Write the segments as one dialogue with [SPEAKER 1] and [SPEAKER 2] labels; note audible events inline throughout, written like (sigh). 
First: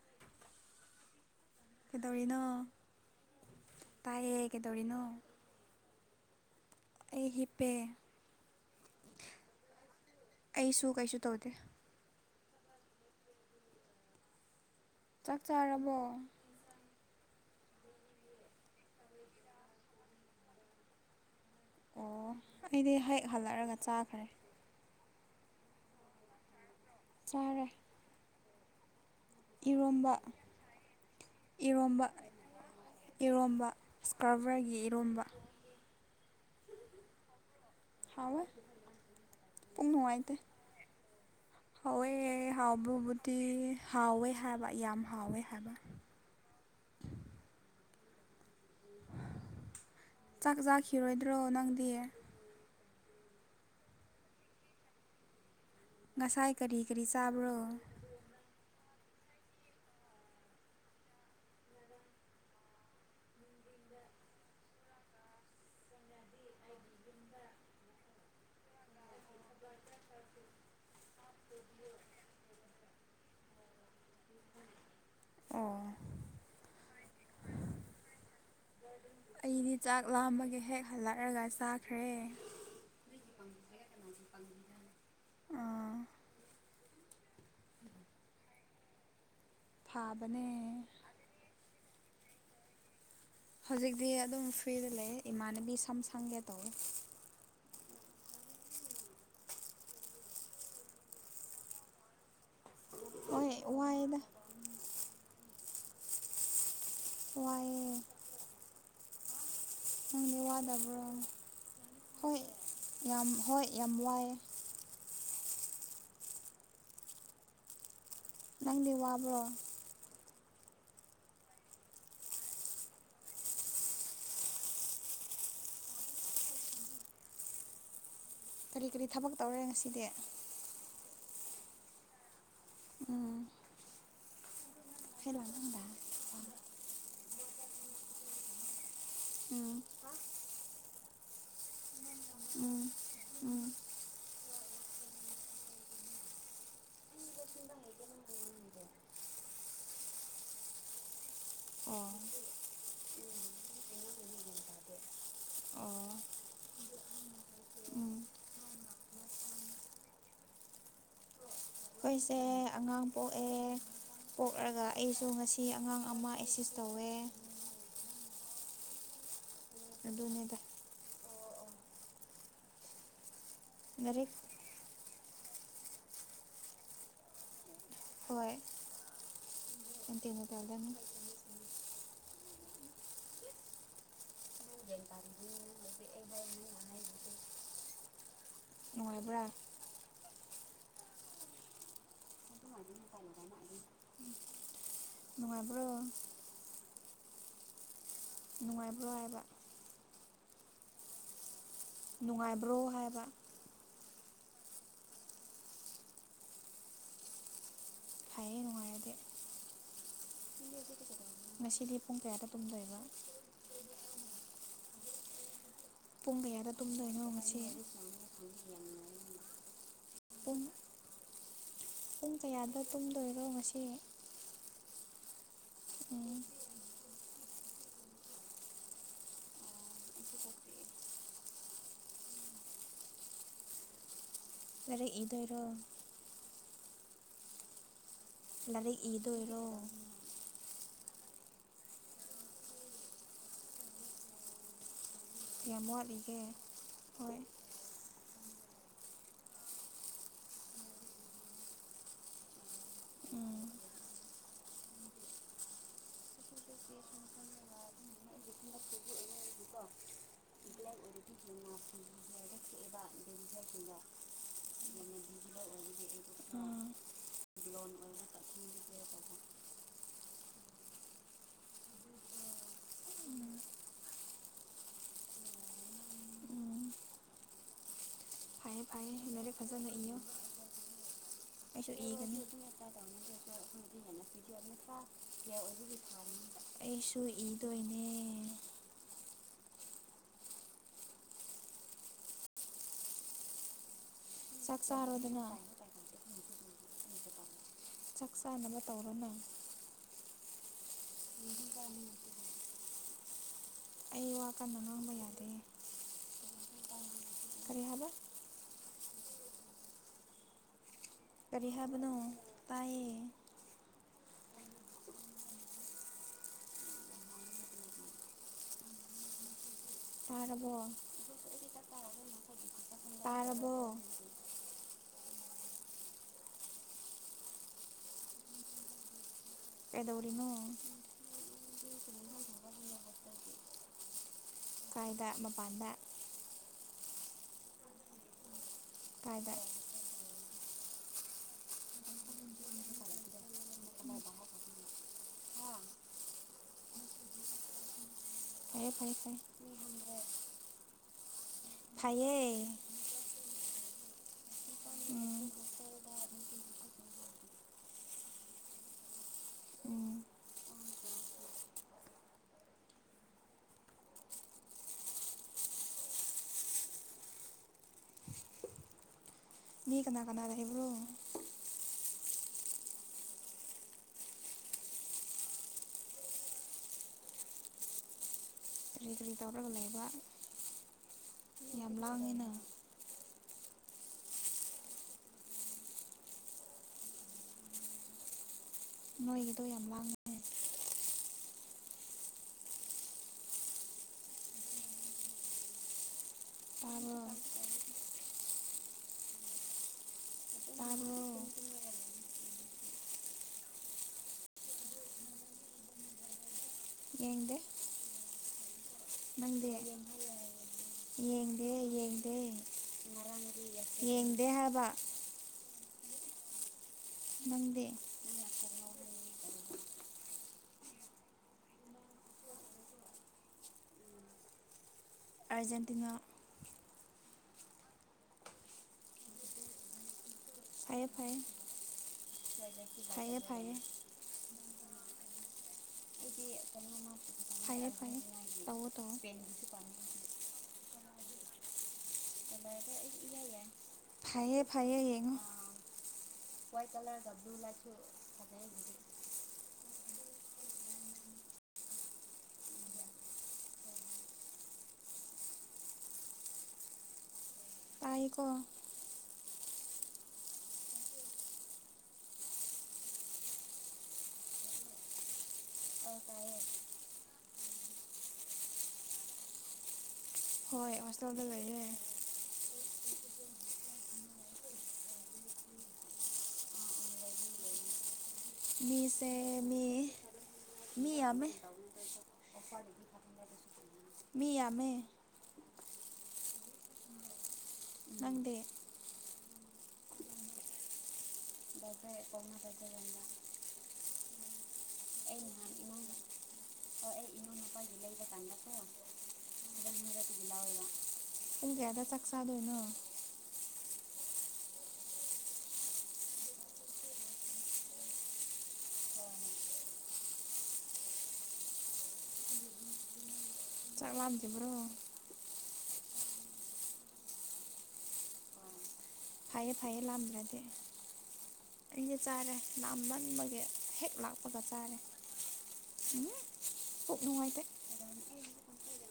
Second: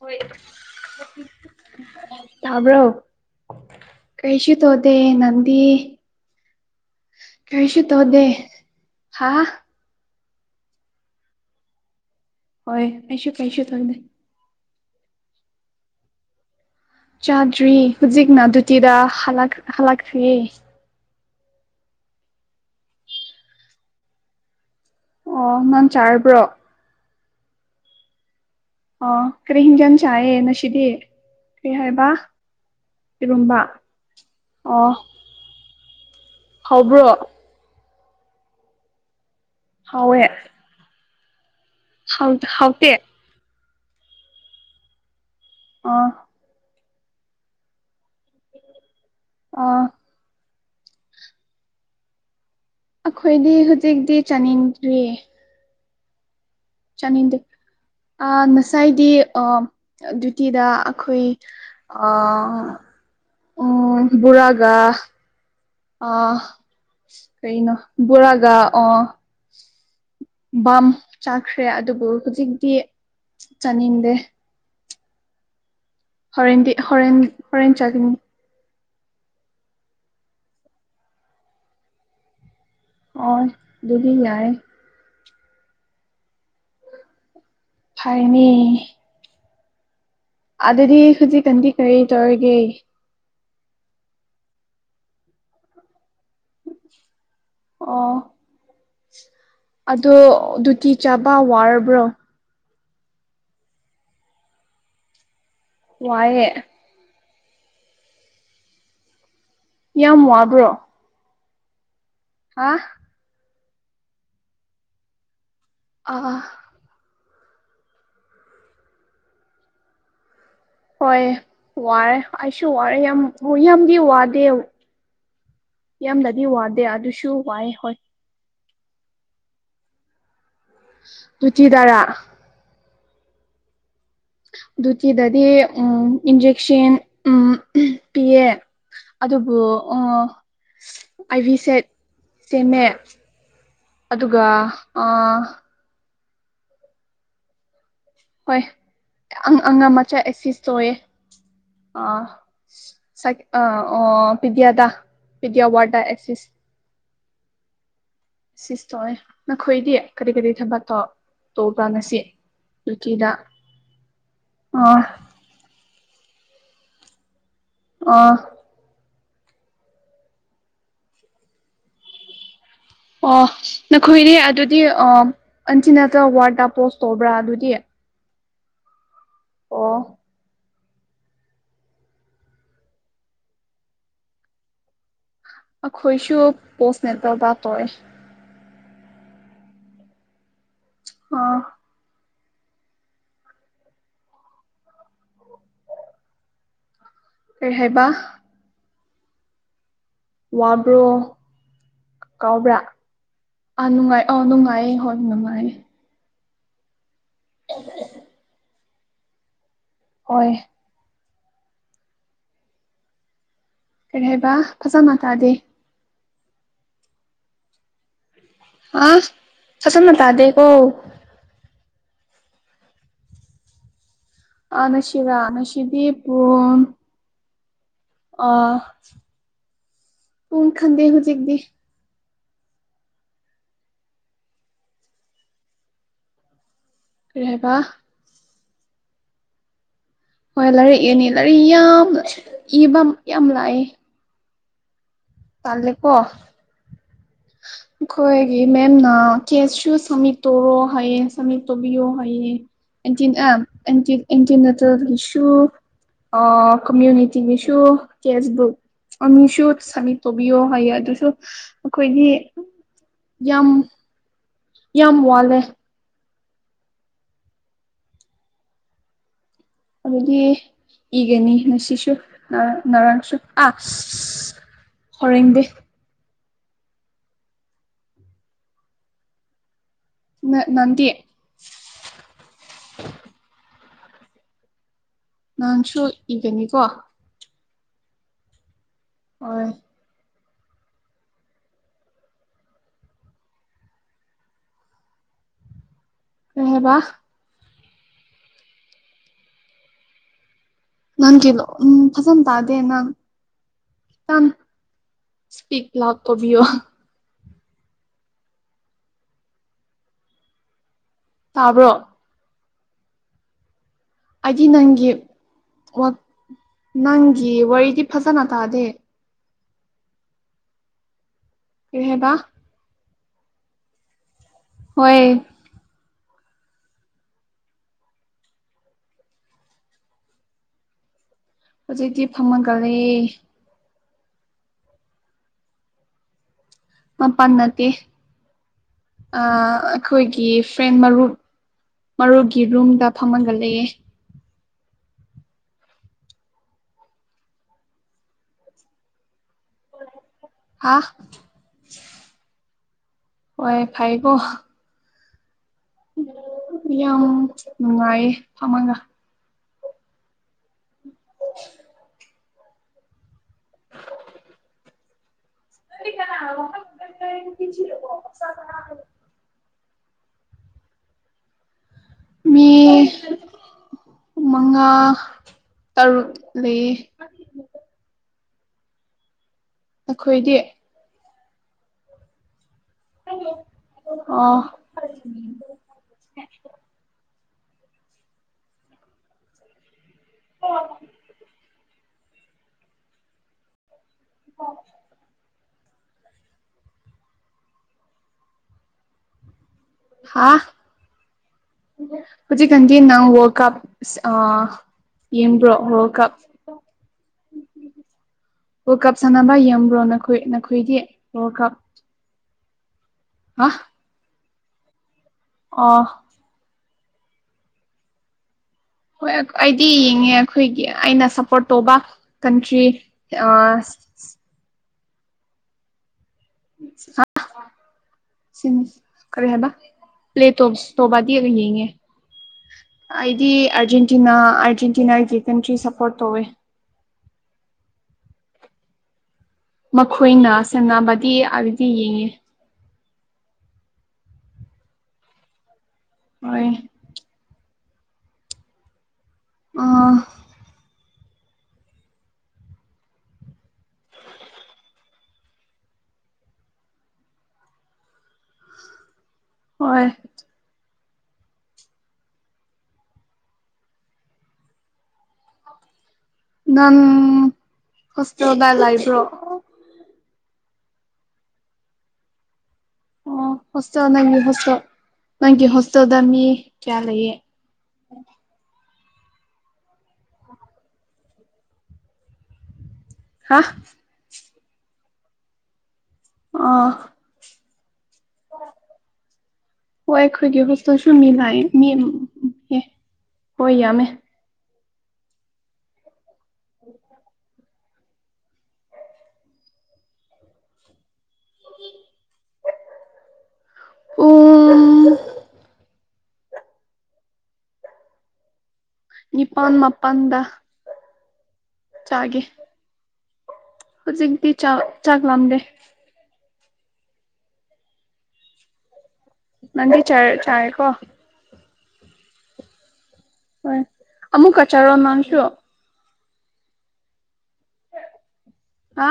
[SPEAKER 1] ꯍꯣꯏ
[SPEAKER 2] ꯀꯩꯗꯧꯔꯤꯅꯣ
[SPEAKER 1] ꯇꯕ꯭ꯔꯣ
[SPEAKER 2] ꯇꯥꯏꯌꯦ
[SPEAKER 1] ꯀꯩꯁꯤ ꯇꯣꯗꯦ
[SPEAKER 2] ꯀꯩꯗꯧꯔꯤꯅꯣ
[SPEAKER 1] ꯅꯗꯤ
[SPEAKER 2] ꯑꯩ ꯍꯤꯞꯄꯦ
[SPEAKER 1] ꯀꯩꯁꯨ ꯇꯧꯗꯦ ꯍꯥꯥ
[SPEAKER 2] ꯑꯩꯁꯨ ꯀꯩꯁꯨ ꯇꯧꯗꯦ
[SPEAKER 1] ꯍꯣꯏ ꯑꯩꯁꯨ ꯀꯔꯤꯁꯨ ꯇꯧꯗꯦ
[SPEAKER 2] ꯆꯥꯛ ꯆꯥꯔꯕꯣ
[SPEAKER 1] ꯆꯥꯗ꯭ꯔꯤ ꯍꯧꯖꯤꯛꯅ ꯑꯗꯨꯗꯨꯇꯤꯗ ꯍꯜꯂꯛꯈ꯭ꯦ
[SPEAKER 2] ꯑꯣ ꯑꯩꯗꯤ ꯍꯦꯛ ꯍꯜꯂꯛꯑꯒ ꯆꯥꯈ꯭ꯔꯦ
[SPEAKER 1] ꯑꯣ ꯅꯪ ꯆꯥꯔꯕ꯭ꯔꯣ
[SPEAKER 2] ꯆꯔ
[SPEAKER 1] ꯑ ꯀꯔꯤ ꯍꯤꯡꯖꯟ ꯆꯥꯏꯑ ꯉꯁꯤꯗꯤ ꯀꯔꯤ
[SPEAKER 2] ꯏꯔꯣꯝꯕ
[SPEAKER 1] ꯍꯥꯏꯕ ꯏꯔꯨꯝꯕ
[SPEAKER 2] ꯏꯔꯣꯝꯕ ꯏꯁꯀ꯭ꯔꯔꯕꯔꯒꯤ ꯏꯔꯣꯝꯕ
[SPEAKER 1] ꯍꯕ꯭ꯔꯣ
[SPEAKER 2] ꯍꯋꯥꯣꯏ ꯄꯨꯡ
[SPEAKER 1] ꯍꯥꯎꯋꯦ
[SPEAKER 2] ꯅꯨꯡꯉꯥꯏꯇ ꯍꯥꯎꯋꯦ
[SPEAKER 1] ꯍꯥꯎ ꯍꯥꯎꯇꯦ
[SPEAKER 2] ꯍꯥꯎꯕ꯭ꯔꯕꯨꯗꯤ ꯍꯥꯎꯋꯦ ꯍꯥꯏꯕ ꯌꯥꯝ ꯍꯥꯎꯋꯦ ꯍꯥꯏꯕ
[SPEAKER 1] ꯑꯥ ꯑꯥ
[SPEAKER 2] ꯆꯥꯛ ꯆꯥꯈꯤꯔꯣꯏꯗ꯭ꯔꯣ ꯅꯪꯗꯤ
[SPEAKER 1] ꯑꯩꯈꯣꯏꯗꯤ ꯍꯧꯖꯤꯛꯇꯤ ꯆꯥꯅꯤꯡꯗ꯭ꯔꯤꯌꯦ
[SPEAKER 2] ꯉꯁꯥꯏ ꯀꯔꯤ ꯀꯔꯤ ꯆꯥꯕ꯭ꯔꯣ
[SPEAKER 1] ꯑꯥ ꯉꯁꯥꯏꯗꯤ ꯗ꯭ꯌꯨꯇꯤꯗ ꯑꯩꯈꯣꯏ ꯎꯝ ꯔꯥꯒꯒꯥ ꯑ ꯀꯩꯅꯣ ꯕꯣꯔꯥꯒ ꯑ ꯕꯥꯝ ꯆꯥꯈ꯭ꯔꯦ ꯑꯗꯨꯕꯨ ꯍꯧꯖꯤꯛꯇꯤ ꯆꯥꯅꯤꯡꯗꯦ
[SPEAKER 2] ꯑꯣ
[SPEAKER 1] ꯍꯣꯔꯦꯟꯗꯤ ꯍꯣꯔꯦꯟ ꯍꯣꯔꯦꯟ ꯆꯥꯒꯅꯤ
[SPEAKER 2] ꯑꯩꯗꯤ ꯆꯥꯛ ꯂꯥꯝꯕꯒ ꯍꯦꯛ ꯍꯜꯂꯛꯑꯒ ꯆꯥꯈ꯭ꯔꯦ
[SPEAKER 1] ꯍ ꯗꯗꯤꯒꯤꯥꯏ
[SPEAKER 2] ꯑꯥ
[SPEAKER 1] ꯍꯥꯏꯥꯏꯅꯦ
[SPEAKER 2] ꯐꯥꯕꯅꯦ
[SPEAKER 1] ꯑꯗꯨꯗꯗꯤ ꯍꯧꯖꯤꯛꯀꯥꯟꯗꯤ ꯀꯔꯤ ꯇꯧꯔꯤꯒꯦ
[SPEAKER 2] ꯍꯧꯖꯤꯛꯇꯤ ꯑꯗꯨꯝ ꯐ꯭ꯔꯤꯗ ꯂꯩ ꯏꯃꯥꯟꯅꯕꯤ ꯁꯝ ꯁꯪꯒꯦ ꯇꯧꯋꯤ
[SPEAKER 1] ꯑꯣ ꯑꯗꯣ ꯇꯤ ꯆꯥꯕ ꯋꯥꯔꯕ꯭ꯔꯣ
[SPEAKER 2] ꯑꯣꯍꯥꯏꯗ
[SPEAKER 1] ꯋꯥꯌꯦꯦ
[SPEAKER 2] ꯋꯥꯥꯏ
[SPEAKER 1] ꯌꯥꯝ
[SPEAKER 2] ꯅꯪꯗꯤ
[SPEAKER 1] ꯋꯥꯕ꯭ꯔꯣ
[SPEAKER 2] ꯋꯥꯗꯕ꯭ꯔꯣ ꯍꯣꯏ
[SPEAKER 1] ꯍꯥ
[SPEAKER 2] ꯌꯥꯝ ꯍꯣꯏ ꯌꯥꯝ ꯋꯥꯏꯑꯦ
[SPEAKER 1] ꯑ
[SPEAKER 2] ꯅꯪ ꯗꯤ ꯋꯥꯔꯕꯣ
[SPEAKER 1] ꯍꯣꯏ ꯋꯥꯔꯦ ꯑꯩꯁꯨ ꯋꯥꯔꯦ ꯌꯥꯝ ꯌꯥꯝꯗꯤ ꯋꯥꯗꯦ ꯌꯥꯝꯅꯗꯤ ꯋꯥꯗꯦ ꯑꯗꯨꯁꯨ ꯋꯥꯏ ꯍꯣꯏ
[SPEAKER 2] ꯀꯔꯤ ꯀꯔꯤ ꯊꯕꯛ ꯇꯧꯔꯦ ꯉꯁꯤꯗꯤ
[SPEAKER 1] ꯂꯆꯤ ꯇꯔꯥ
[SPEAKER 2] ꯎꯝ ꯎꯝ
[SPEAKER 1] ꯑꯗꯨꯇꯤꯗꯗꯤ ꯎꯝ ꯏꯟꯖꯦꯛꯁꯟ ꯎꯝ ꯄꯤꯌꯦ ꯑꯗꯨꯕꯨ ꯑꯥꯏꯕꯤ ꯁꯦꯠ
[SPEAKER 2] ꯎꯝ
[SPEAKER 1] ꯁꯦꯝꯃꯦ
[SPEAKER 2] ꯎꯝ
[SPEAKER 1] ꯑꯗꯨꯒ ꯑ
[SPEAKER 2] ꯀꯅ ꯍꯥꯏꯒꯦꯅ
[SPEAKER 1] ꯍꯣꯏ ꯑꯉ ꯃꯆꯥ ꯑꯦ ꯁꯤꯁꯇꯌꯦꯦ
[SPEAKER 2] ꯑꯣ
[SPEAKER 1] ꯑꯥ ꯑ ꯄꯤꯗꯤꯌꯥꯗꯥ ꯄꯤꯗꯤꯌꯥ ꯋꯥꯔꯗꯥ
[SPEAKER 2] ꯑꯣ
[SPEAKER 1] ꯑꯦꯛꯁꯤꯁ
[SPEAKER 2] ꯎꯝ
[SPEAKER 1] ꯁꯤꯁꯇꯣꯦ ꯅꯈꯣꯏꯗꯤ ꯀꯔꯤ ꯀꯔꯤ ꯊꯕ ꯇꯣ
[SPEAKER 2] ꯑꯩꯈꯣꯏꯁꯦ ꯑꯉꯥꯡ ꯄꯣꯛꯑꯦ ꯄꯣꯛꯂꯒ
[SPEAKER 1] ꯑꯥ
[SPEAKER 2] ꯑꯩꯁꯨ ꯉꯁꯤ ꯑꯉꯥꯡ ꯑꯃ ꯑꯦꯁꯤꯁ ꯇꯧꯋꯦ
[SPEAKER 1] ꯑ
[SPEAKER 2] ꯑꯗꯨꯅꯗꯥ
[SPEAKER 1] ꯑꯣ
[SPEAKER 2] ꯂꯥꯏꯔꯤꯛ
[SPEAKER 1] ꯅꯈꯣꯏꯅꯦ ꯑꯗꯨꯗꯤ ꯑꯟꯇꯤꯅꯠꯇ ꯋꯥꯔꯗꯠꯇ ꯄꯣꯁ ꯇꯧꯕ꯭ꯔꯥ ꯑꯗꯨꯗꯤ ꯑꯣ
[SPEAKER 2] ꯍꯣꯏꯇꯩꯅꯣ ꯇꯗ
[SPEAKER 1] ꯑꯈꯣꯏꯁꯨ ꯄꯣꯁ ꯅꯠꯇꯕꯥ ꯀꯣꯏ
[SPEAKER 2] ꯅꯨꯡꯉꯥꯏꯕ꯭ꯔꯥ
[SPEAKER 1] ꯑꯥ
[SPEAKER 2] ꯃꯕꯨ꯭ꯔꯣ
[SPEAKER 1] ꯑꯦꯔꯤꯍ ꯍꯥꯏꯕ
[SPEAKER 2] ꯅꯨꯡꯉꯥꯏꯕ꯭ꯔꯥ ꯍꯥꯏꯕ
[SPEAKER 1] ꯋꯥꯕ꯭ꯔꯣ ꯀꯥꯎꯕ꯭ꯔꯥ
[SPEAKER 2] ꯅꯨꯡꯉꯥꯏꯕ꯭ꯔꯣ ꯍꯥꯏꯕ
[SPEAKER 1] ꯑꯥ ꯅꯨꯡꯉꯥꯏ ꯑ ꯅꯨꯡꯉꯥꯏꯌꯦ ꯍꯣꯏ ꯅꯨꯡꯉꯥꯏꯌꯦ
[SPEAKER 2] ꯍꯥꯏꯌꯦ ꯅꯨꯡꯉꯥꯏ ꯑꯗꯨꯣ
[SPEAKER 1] ꯍꯣꯏ
[SPEAKER 2] ꯉꯁꯤꯗꯤ ꯄꯨꯡ ꯀꯌꯥꯗ ꯇꯨꯝꯗꯣꯏꯕ
[SPEAKER 1] ꯀꯔꯤ ꯍꯥꯏꯕ ꯐꯖꯅ ꯇꯥꯗꯦ
[SPEAKER 2] ꯄꯨꯡ ꯀꯌꯥꯗ ꯇꯨꯝꯗꯣꯏꯅꯣ ꯉꯁꯤ
[SPEAKER 1] ꯑ ꯐꯁꯟꯅ
[SPEAKER 2] ꯄꯨꯡ
[SPEAKER 1] ꯇꯗꯦꯀꯣ
[SPEAKER 2] ꯄꯨꯡ ꯀꯌꯥꯗꯣ ꯄꯨꯝꯗꯣꯏꯔꯣ ꯉꯁꯤ
[SPEAKER 1] ꯑ ꯅꯁꯤꯗꯥ ꯅꯁꯤꯗꯤ ꯄ
[SPEAKER 2] ꯎꯝ
[SPEAKER 1] ꯑ ꯎ ꯈꯟꯗꯦ ꯍꯧꯖꯤꯛꯇꯗꯤ
[SPEAKER 2] ꯔꯦ ꯏꯗꯣꯏꯔꯣ
[SPEAKER 1] ꯔꯦꯕ
[SPEAKER 2] ꯑꯗꯦ ꯏꯗ ꯑꯣꯏꯂꯣ
[SPEAKER 1] ꯍꯣꯏ ꯂꯥꯏꯔꯤꯛ ꯏꯅꯤ ꯂꯥꯏꯔꯤꯛ ꯌꯥꯝ ꯏꯕ ꯌꯥꯝ ꯂꯥꯛꯏꯦ
[SPEAKER 2] ꯌꯥꯝꯋꯥꯠꯂꯤꯒꯦ ꯍꯣꯏ
[SPEAKER 1] ꯑꯩꯈꯣꯏꯒꯤ ꯃꯦꯝꯅ ꯀꯦꯁꯁꯨ ꯁꯝꯃꯤꯠ ꯇꯧꯔꯣ ꯍꯥꯏꯌꯦ ꯁꯝꯃꯤꯠ ꯇꯧꯕꯤꯌꯣ ꯍꯥꯏꯌꯦ
[SPEAKER 2] ꯎꯝ
[SPEAKER 1] ꯑꯦꯟꯇ ꯑꯦꯟꯇꯤꯅꯠꯇꯒꯤꯁꯨ ꯑ ꯀꯃ꯭ꯨꯅꯤꯇꯤ ꯁꯨꯨ ꯐꯦꯁꯕꯨꯛ ꯑꯃꯁꯨ ꯁ ꯇꯕꯤꯌ ꯍꯥꯏ ꯑꯗꯨꯁꯨ ꯗꯤ ꯌꯥꯝ ꯌꯥꯝ ꯋꯥꯜꯂꯦ
[SPEAKER 2] ꯑꯥ
[SPEAKER 1] ꯑꯗꯨꯗꯤ ꯍꯒꯅꯤꯅꯁꯤꯁꯨꯨ ꯅꯔ ꯅꯔꯥꯡꯁꯨꯨ ꯑ ꯍꯣꯔꯦꯡꯕꯤꯦ
[SPEAKER 2] ꯍꯥꯏ ꯐꯑ ꯃꯦ ꯐꯖꯅ
[SPEAKER 1] ꯅꯪꯗꯤ ꯅꯍꯥꯟꯁꯨ
[SPEAKER 2] (unintelligible)
[SPEAKER 1] ꯏꯒꯅꯤꯀꯣ
[SPEAKER 2] ꯑꯩꯁꯨ ꯗꯣꯏꯅꯦ
[SPEAKER 1] ꯑ
[SPEAKER 2] ꯆꯥꯛꯁꯥ ꯑꯔꯗꯅ
[SPEAKER 1] ꯑꯦꯕ
[SPEAKER 2] ꯆꯥꯛ ꯆꯥꯅꯕ ꯇꯧꯔꯅ
[SPEAKER 1] ꯅꯪ ꯀꯤꯂꯣ ꯎꯝ ꯐꯁ ꯇꯗꯦ ꯅ
[SPEAKER 2] ꯑꯩ
[SPEAKER 1] ꯇ
[SPEAKER 2] ꯋꯥ ꯀꯟꯅ ꯉꯥꯡꯕ ꯌꯥꯗꯦ
[SPEAKER 1] ꯁꯄꯤꯛ ꯂꯥꯛ ꯀꯣꯕꯤꯌꯣ
[SPEAKER 2] ꯀꯔꯤ ꯍꯥꯏꯕ
[SPEAKER 1] ꯇꯥꯕ꯭ꯔꯣ
[SPEAKER 2] ꯀꯔꯤꯚꯥꯕꯅ ꯇꯥꯏꯌꯦ
[SPEAKER 1] ꯑꯩꯗꯤ ꯅꯪꯒꯤ ꯋꯥ ꯅꯪꯒꯤ ꯋꯥꯔꯤꯗꯤ ꯐꯖꯅ ꯇꯥꯗꯦ
[SPEAKER 2] ꯇꯔꯕꯔꯕꯣ
[SPEAKER 1] ꯀꯍꯦꯕ
[SPEAKER 2] ꯇꯥꯔꯕ
[SPEAKER 1] ꯑꯣꯏ
[SPEAKER 2] ꯀꯗꯧꯔꯤꯅꯣ
[SPEAKER 1] ꯍꯧꯖꯤꯛꯇꯤ ꯐꯝꯃꯒꯂꯌꯦ
[SPEAKER 2] ꯀꯥꯏꯗ ꯃꯄꯥꯟꯗ
[SPEAKER 1] ꯃꯄꯥꯟ ꯅꯠꯇꯦ
[SPEAKER 2] ꯀꯥꯏꯗ
[SPEAKER 1] ꯑꯩꯈꯣꯏꯒꯤ ꯐ꯭ꯔꯦꯟ ꯃꯔꯨꯞ ꯃꯔꯣꯏꯒꯤ ꯔꯨꯝꯗ ꯐꯝꯃꯟꯒꯂꯛꯑꯦ
[SPEAKER 2] ꯐꯔꯌꯦꯦ ꯐꯔꯌꯦ ꯐꯔ ꯎ
[SPEAKER 1] ꯑ ꯍꯣꯏ ꯐꯥꯏꯕꯣ
[SPEAKER 2] ꯎꯝ
[SPEAKER 1] ꯌꯥꯝ ꯅꯨꯡꯉꯥꯏꯌꯦ ꯐꯝꯃꯒ
[SPEAKER 2] ꯎꯝ
[SPEAKER 1] ꯑꯣ (inaudible) (unintelligible)
[SPEAKER 2] ꯃꯤ ꯀꯅꯥ ꯀꯅꯥ ꯂꯩꯕ꯭ꯔꯣ
[SPEAKER 1] ꯃꯤ ꯃꯉꯥ ꯇꯔꯨꯛ ꯂꯩ
[SPEAKER 2] ꯀꯔꯤ ꯀꯔꯤ ꯇꯧꯔꯒ ꯂꯩꯕ
[SPEAKER 1] ꯑꯩꯈꯣꯏꯗꯤ
[SPEAKER 2] ꯌꯥꯝ ꯂꯥꯎꯉꯤꯅ
[SPEAKER 1] ꯑ
[SPEAKER 2] ꯅꯣꯏꯒꯤꯗꯣ ꯌꯥꯝ ꯂꯥꯡꯉ
[SPEAKER 1] ꯑꯣ
[SPEAKER 2] ꯇꯥꯕ꯭ꯔꯣ ꯑ
[SPEAKER 1] ꯍꯧꯖꯤ ꯀ ꯋꯥꯔ ꯀꯞ ꯑ ꯌꯦꯡꯕ꯭ꯔꯣ ꯍ ꯀꯞ
[SPEAKER 2] ꯌꯦꯡꯗꯦ
[SPEAKER 1] ꯋꯥꯔ ꯀꯞ ꯁꯥꯟꯅꯕ
[SPEAKER 2] ꯅꯪꯗꯤ
[SPEAKER 1] ꯌꯦꯕ꯭ꯔꯣ ꯅꯈꯣꯏ ꯅꯈꯣꯏꯒꯤ ꯋꯥꯔ
[SPEAKER 2] ꯌꯦꯡꯗꯦ
[SPEAKER 1] ꯀꯞ
[SPEAKER 2] ꯌꯦꯡꯗꯦ
[SPEAKER 1] ꯑ (inaudible)
[SPEAKER 2] ꯍꯕ (inaudible)
[SPEAKER 1] ꯑ (inaudible)
[SPEAKER 2] ꯃꯪꯗꯤ (inaudible)
[SPEAKER 1] ꯍꯣꯏ ꯑꯩꯗꯤ ꯌꯦꯡꯉꯦ ꯑꯩꯈꯣꯏꯒꯤ ꯑꯩꯅ ꯁꯞꯄꯣꯔꯠ ꯇꯧꯕ ꯀꯟꯇ꯭ꯔꯤ
[SPEAKER 2] ꯎꯝ ꯑꯔꯖꯦꯟꯇꯤꯅꯥ
[SPEAKER 1] ꯁꯤ ꯈ ꯍꯦꯕ ꯄ꯭ꯂꯦ
[SPEAKER 2] ꯐꯩꯌꯦ
[SPEAKER 1] ꯇꯣꯞꯇꯣꯕꯥꯗꯤ
[SPEAKER 2] ꯐꯩꯌꯦ
[SPEAKER 1] ꯌꯦꯡꯉꯦ
[SPEAKER 2] ꯐꯩꯌꯦ
[SPEAKER 1] ꯑꯩꯗꯤ
[SPEAKER 2] ꯐꯩꯌꯦ
[SPEAKER 1] ꯑꯔꯖꯦꯟꯇꯤꯅꯥ ꯑꯔꯖꯦꯟꯇꯤꯅꯥꯒꯤ ꯀꯟꯇ꯭ꯔꯤ ꯁꯄꯣꯔꯠ ꯇꯧꯋꯦ
[SPEAKER 2] ꯐꯌꯦ ꯐꯌꯦ ꯇ ꯇꯣ
[SPEAKER 1] ꯃꯈꯣꯏꯅ ꯁꯥꯟꯅꯕꯗꯤ ꯑꯩꯗꯤ ꯌꯦꯡꯉꯦ
[SPEAKER 2] ꯐꯩꯌꯦ ꯐꯩꯌꯦ ꯌꯦꯡꯉꯣ
[SPEAKER 1] ꯍꯣꯏ
[SPEAKER 2] ꯋꯥꯋꯥꯏꯠ ꯀꯂꯔꯗ ꯭ꯂꯨ ꯂꯥꯛꯆꯁꯨ ꯊꯗ
[SPEAKER 1] ꯑꯥ
[SPEAKER 2] ꯇꯥꯏꯀꯣ
[SPEAKER 1] ꯍꯣꯏ
[SPEAKER 2] ꯑꯣ ꯀ
[SPEAKER 1] ꯅꯥꯟ ꯍꯣꯁꯇꯦꯜꯗꯂ ꯏꯕ꯭ꯔꯣ
[SPEAKER 2] ꯍꯣꯏ ꯍꯣꯁꯇꯦꯜꯗ ꯂꯩ
[SPEAKER 1] ꯑꯣ ꯍꯣꯁꯇꯦꯜ ꯅꯪꯒꯤ ꯍꯣꯁꯇꯦꯜ ꯅꯪꯒꯤ ꯍꯣꯁꯇꯦꯜꯗ ꯃꯤ ꯀꯌꯥ ꯂꯩꯌꯦ
[SPEAKER 2] ꯎꯝ ꯃꯤꯁꯦ ꯃꯤ ꯃꯤ ꯌꯥꯝꯃꯦ
[SPEAKER 1] ꯍꯥ
[SPEAKER 2] ꯃꯤꯌꯥꯝꯃꯦ
[SPEAKER 1] ꯑꯥ
[SPEAKER 2] ꯅꯪꯗꯦ
[SPEAKER 1] ꯍꯣꯏ ꯑꯩꯈꯣꯏꯒꯤ ꯍꯣꯁꯇꯁꯨ ꯃꯤ ꯂꯥꯛ ꯃꯤ ꯍꯣꯏ ꯌꯥꯝꯃꯦ
[SPEAKER 2] ꯑꯟꯏꯟꯇꯦꯜꯂꯤꯖꯦꯕꯜ ꯄꯨꯡ ꯀ꯭ꯌꯥꯗ ꯆꯥꯛ ꯆꯥꯗꯣꯏꯅꯣ
[SPEAKER 1] ꯑꯣ ꯅꯤꯄꯥꯟ ꯃꯄꯥꯟꯗ ꯆꯥꯒꯦ
[SPEAKER 2] ꯆꯥꯛ
[SPEAKER 1] ꯍꯧꯖꯤꯛꯗꯤ
[SPEAKER 2] ꯂꯥꯝꯗ꯭ꯔꯤꯕ꯭ꯔꯣ
[SPEAKER 1] ꯆꯥꯛ ꯆꯥꯛꯂꯥꯝꯗꯦ
[SPEAKER 2] ꯐꯩꯌꯦ
[SPEAKER 1] ꯅꯪꯗꯤ
[SPEAKER 2] ꯐꯩꯌꯦ
[SPEAKER 1] ꯆꯥꯔꯦ
[SPEAKER 2] ꯂꯥꯝꯗ꯭ꯔꯗꯤ
[SPEAKER 1] ꯆꯥꯔꯦꯀꯣ
[SPEAKER 2] ꯑꯩꯗꯤ ꯆꯥꯔꯦ ꯂꯥꯝꯃꯟ
[SPEAKER 1] ꯍꯣꯏ ꯑꯃꯨꯛꯀ ꯆꯥꯔꯣ ꯅꯥꯡꯁꯨ
[SPEAKER 2] ꯎꯝꯍꯝ ꯄꯨꯛ ꯅꯨꯡꯉꯥꯏꯇꯦ
[SPEAKER 1] ꯍꯥ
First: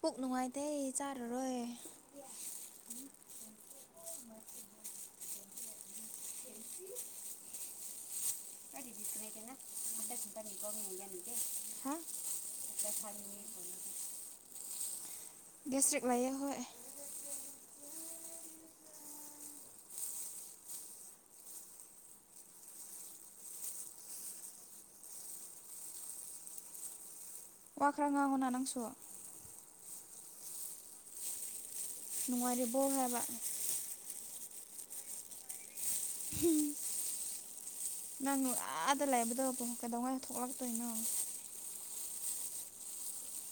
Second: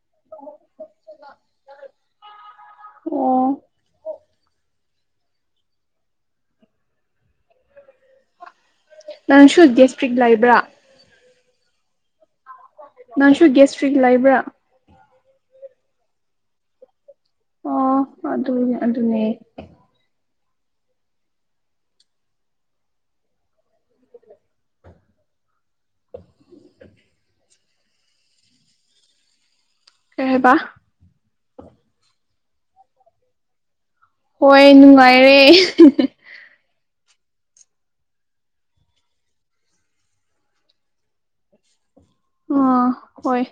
[SPEAKER 2] ꯄꯨꯛ ꯅꯨꯡꯉꯥꯏꯇꯦ ꯆꯥꯔꯔꯣꯏ
[SPEAKER 1] ꯑꯣ ꯅꯪꯁꯨ ꯗꯤꯁꯇ꯭ꯔꯤꯛ ꯂꯩꯕ꯭ꯔꯥ
[SPEAKER 2] ꯍꯥ
[SPEAKER 1] ꯅꯪꯁꯨ ꯒꯦꯁꯇ꯭ꯔꯤꯛ ꯂꯩꯕ꯭ꯔꯥ
[SPEAKER 2] ꯒꯦꯁꯇ꯭ꯔꯤꯛ ꯂꯩꯌꯦ ꯍꯣꯏ
[SPEAKER 1] ꯑꯣ ꯑꯗꯨꯅꯦ ꯑꯗꯨꯅꯦ ꯑꯟꯑꯣꯗꯤꯕꯜ
[SPEAKER 2] ꯋꯥ ꯈꯔ ꯉꯥꯡꯉꯣꯅꯥ ꯅꯪꯁꯨ
[SPEAKER 1] ꯀꯩ ꯍꯥꯏꯕ
[SPEAKER 2] ꯅꯨꯡꯉꯥꯏꯔꯤꯕꯣ ꯍꯥꯏꯕ
[SPEAKER 1] ꯍꯣꯏ ꯅꯨꯡꯉꯥꯏꯔꯦ
[SPEAKER 2] ꯅꯪꯅ ꯑꯥꯗ ꯂꯥꯏꯕꯗꯣ ꯀꯩꯗꯧꯉꯩ ꯊꯣꯛꯂꯛꯇꯣꯏꯅꯣ
[SPEAKER 1] ꯑ ꯍꯣꯏ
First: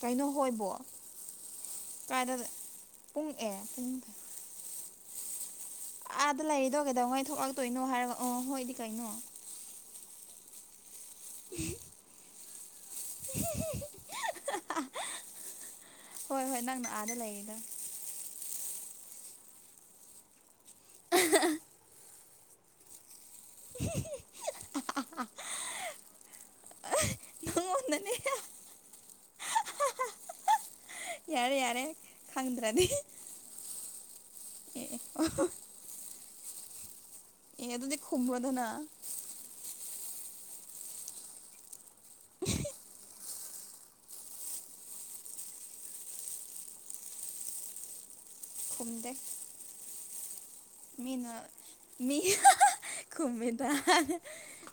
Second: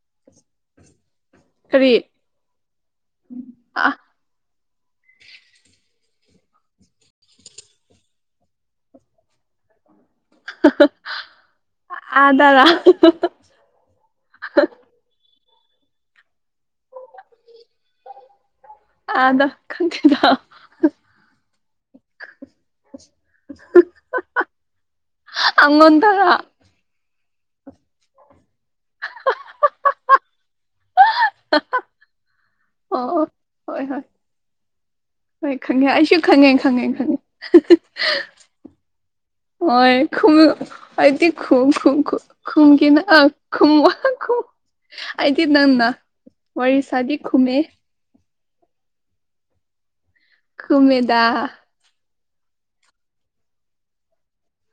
[SPEAKER 2] ꯀꯩꯅꯣ ꯍꯣꯏꯕꯣ
[SPEAKER 1] ꯀꯔꯤ
[SPEAKER 2] ꯀꯥꯏꯗ ꯄꯨꯡ ꯑꯦ ꯄꯨꯡ ꯑꯥꯗ ꯂꯩꯔꯤꯗꯣ ꯀꯩꯗꯧꯉꯩ ꯊꯣꯛꯂꯛꯇꯣꯏꯅꯣ ꯍꯥꯏꯔꯒ ꯑ ꯍꯣꯏ ꯑꯗꯤ ꯀꯩꯅꯣ
[SPEAKER 1] ꯍꯍꯍ
[SPEAKER 2] ꯎꯝꯍꯝ
[SPEAKER 1] ꯑꯗꯔꯣ
[SPEAKER 2] ꯑꯝꯍꯝꯍꯝꯍꯍ ꯍꯣꯏ ꯍꯣꯏ ꯅꯪꯅ ꯑꯥꯗ ꯂꯩꯔꯤꯗꯣ
[SPEAKER 1] ꯑꯥꯗ ꯈꯪꯗꯦꯗ
[SPEAKER 2] ꯑꯍꯍ
[SPEAKER 1] ꯑꯍꯍꯍ ꯑꯉꯣꯟ ꯗꯔꯣ
[SPEAKER 2] ꯅꯉꯣꯟꯗꯅꯦ ꯌꯥꯔꯦ ꯌꯥꯔꯦ ꯈꯪꯗ꯭ꯔꯗꯤ
[SPEAKER 1] ꯑꯣ ꯍꯣꯏ ꯍꯣꯏ
[SPEAKER 2] ꯑꯦ ꯑꯦ
[SPEAKER 1] ꯍꯣꯏ ꯈꯪꯉꯦ ꯑꯩꯁꯨ ꯈꯪꯉꯦ ꯈꯪꯉꯦ ꯈꯪꯉꯦ
[SPEAKER 2] ꯑꯦ ꯑꯗꯨꯗꯤ ꯈꯨꯝꯃꯣꯗꯅ
[SPEAKER 1] ꯈꯨꯝꯃꯨ ꯑꯩꯗꯤ ꯈꯨꯝ ꯈꯨꯝ ꯈꯨꯝ ꯈꯨꯝꯒꯦꯅ ꯑ ꯈꯨꯝꯕ ꯑꯩꯗꯤ ꯅꯪꯅ ꯋꯥꯔꯤ ꯁꯥꯗꯤ ꯈꯨꯝꯃꯦ
[SPEAKER 2] ꯈꯨꯝꯗꯦ
[SPEAKER 1] ꯈꯨꯝꯃꯦꯗꯥ
[SPEAKER 2] ꯃꯤꯅ ꯃꯤ ꯍꯍꯍ ꯈꯨꯝꯃꯦꯗ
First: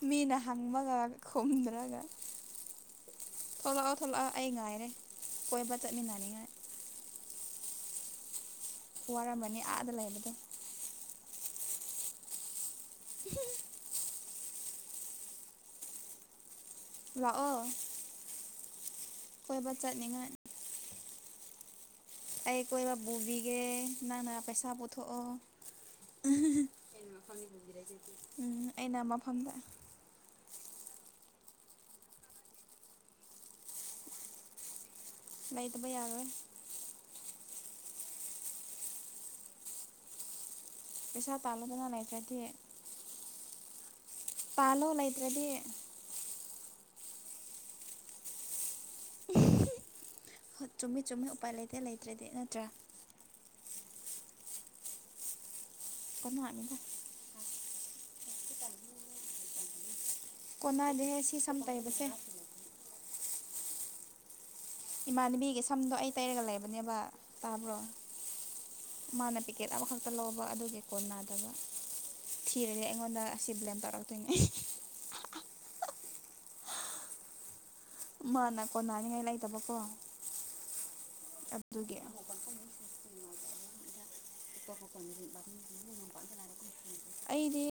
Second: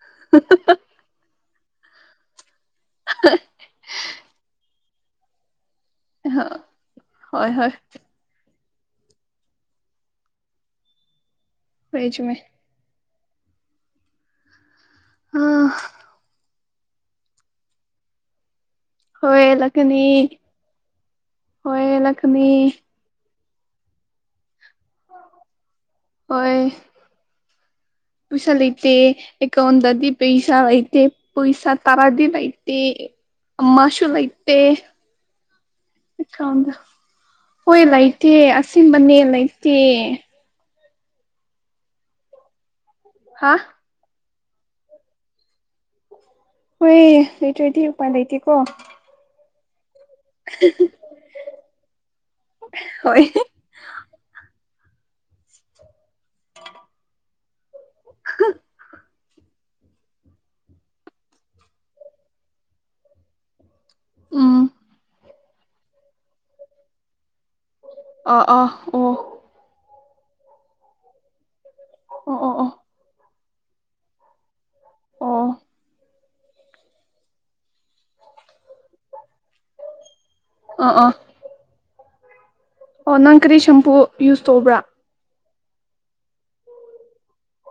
[SPEAKER 2] ꯃꯤꯅ ꯍꯪꯕꯒ ꯈꯨꯝꯗ꯭ꯔꯒ ꯊꯣꯛꯂꯛꯑꯣ ꯊꯣꯛꯂꯛꯑꯣ ꯑꯩ ꯉꯥꯏꯔꯦ ꯀꯣꯏꯕ ꯆꯠ
[SPEAKER 1] ꯑ ꯍ ꯍꯣꯏ ꯍꯣꯏ
[SPEAKER 2] ꯋꯥꯔꯝꯃꯅꯤ ꯑꯥꯗ ꯂꯩꯕꯗꯣ
[SPEAKER 1] ꯍꯣꯌꯦ ꯆꯨꯝꯃꯦ
[SPEAKER 2] ꯑꯍꯝꯍꯝ
[SPEAKER 1] ꯑ
[SPEAKER 2] ꯂꯥꯛꯑꯣ
[SPEAKER 1] ꯍꯣꯏ
[SPEAKER 2] ꯀꯣꯏꯕ ꯆꯠꯅꯤꯡꯉꯥꯏ
[SPEAKER 1] ꯂꯀꯅꯤ ꯍꯣꯏ ꯂꯥꯛꯀꯅꯤ
[SPEAKER 2] ꯑꯩ ꯀꯣꯏꯕ ꯕꯣꯕꯤꯒꯦ ꯅꯪꯅꯅꯥ ꯄꯩꯁꯥ ꯄꯨꯊꯣꯛꯑꯣ
[SPEAKER 1] ꯍꯣꯏ ꯄꯩꯁꯥ
[SPEAKER 2] ꯎꯝ
[SPEAKER 1] ꯂꯩꯇꯦ
[SPEAKER 2] ꯑꯩꯅ ꯃꯐꯝꯗ
[SPEAKER 1] ꯑꯦꯀꯥꯎꯟꯗꯗꯤ ꯄꯩꯁꯥ ꯂꯩꯦ ꯄꯩꯁꯥ ꯇꯔꯥꯗꯤ ꯂ ꯂꯩꯇ ꯑꯃꯁꯨꯨ ꯂꯩ ꯂꯩꯇ
[SPEAKER 2] ꯂꯩꯇꯕꯩ ꯌꯥꯔꯣꯏ
[SPEAKER 1] ꯍꯣꯏ ꯂꯩꯇꯦ ꯑꯁꯤꯕꯅꯦ ꯂꯩꯇꯦ
[SPEAKER 2] ꯄꯩꯁꯥ ꯇꯥꯜꯂꯗꯅ ꯂꯩꯐꯗꯤꯦ
[SPEAKER 1] ꯍꯥ
[SPEAKER 2] ꯄꯥꯂꯣ ꯂꯩꯇ꯭ꯔꯗꯤ
[SPEAKER 1] ꯍꯣꯏ ꯂꯩꯇ꯭ꯔꯣꯏꯗꯤꯄꯥꯥꯏ ꯂꯩ ꯂꯩꯇꯦꯀꯣ
[SPEAKER 2] ꯆꯨꯝꯃꯤ ꯆꯨꯝꯃꯤ ꯎꯄꯥꯏ ꯂꯩꯇꯦ ꯂꯩꯇ꯭ꯔꯗꯤ ꯅꯠꯇ꯭ꯔꯥ
[SPEAKER 1] ꯍꯣꯏ
[SPEAKER 2] ꯀꯃꯥꯅꯤꯗ
[SPEAKER 1] (unintelligible)
[SPEAKER 2] ꯀꯣꯟꯅꯗꯦꯍꯦ ꯁꯤ ꯁꯝ ꯀꯩꯕꯁꯦ
[SPEAKER 1] ꯑ
[SPEAKER 2] ꯏꯃꯅꯕꯤꯒꯤ ꯁꯝꯗꯣ ꯑꯩ ꯇꯩꯔꯒ ꯂꯩꯕꯅꯦꯕ ꯇꯥꯕ꯭ꯔꯣ
[SPEAKER 1] ꯑ ꯑꯥ ꯑꯣ
[SPEAKER 2] ꯃꯥꯅ ꯄꯤꯀꯦꯠ ꯑꯃꯈꯛ ꯇ ꯂꯧꯕ ꯑꯗꯨꯒꯤ ꯀꯣꯟ ꯅꯥꯗꯕ
[SPEAKER 1] ꯑꯣ ꯑꯣ ꯑꯣ
[SPEAKER 2] ꯊꯤꯔꯗꯤ ꯑꯩꯉꯣꯟꯗ ꯑꯁꯤ ꯕ꯭ꯂꯦꯝ ꯇꯧꯔꯛꯇꯣꯏꯅꯦ
[SPEAKER 1] ꯑꯣ
[SPEAKER 2] ꯃꯥꯅ ꯀꯣꯟꯅꯔꯤꯉꯥꯏ ꯂꯩꯇꯕꯀꯣ
[SPEAKER 1] ꯑ ꯑ
[SPEAKER 2] ꯑꯗꯨꯒꯤ
[SPEAKER 1] ꯑꯣ ꯅꯪ ꯀꯔꯤ ꯁꯦꯝꯄꯨ ꯌꯨꯁ ꯇꯧꯕ꯭ꯔꯥ
[SPEAKER 2] ꯑꯩꯗꯤ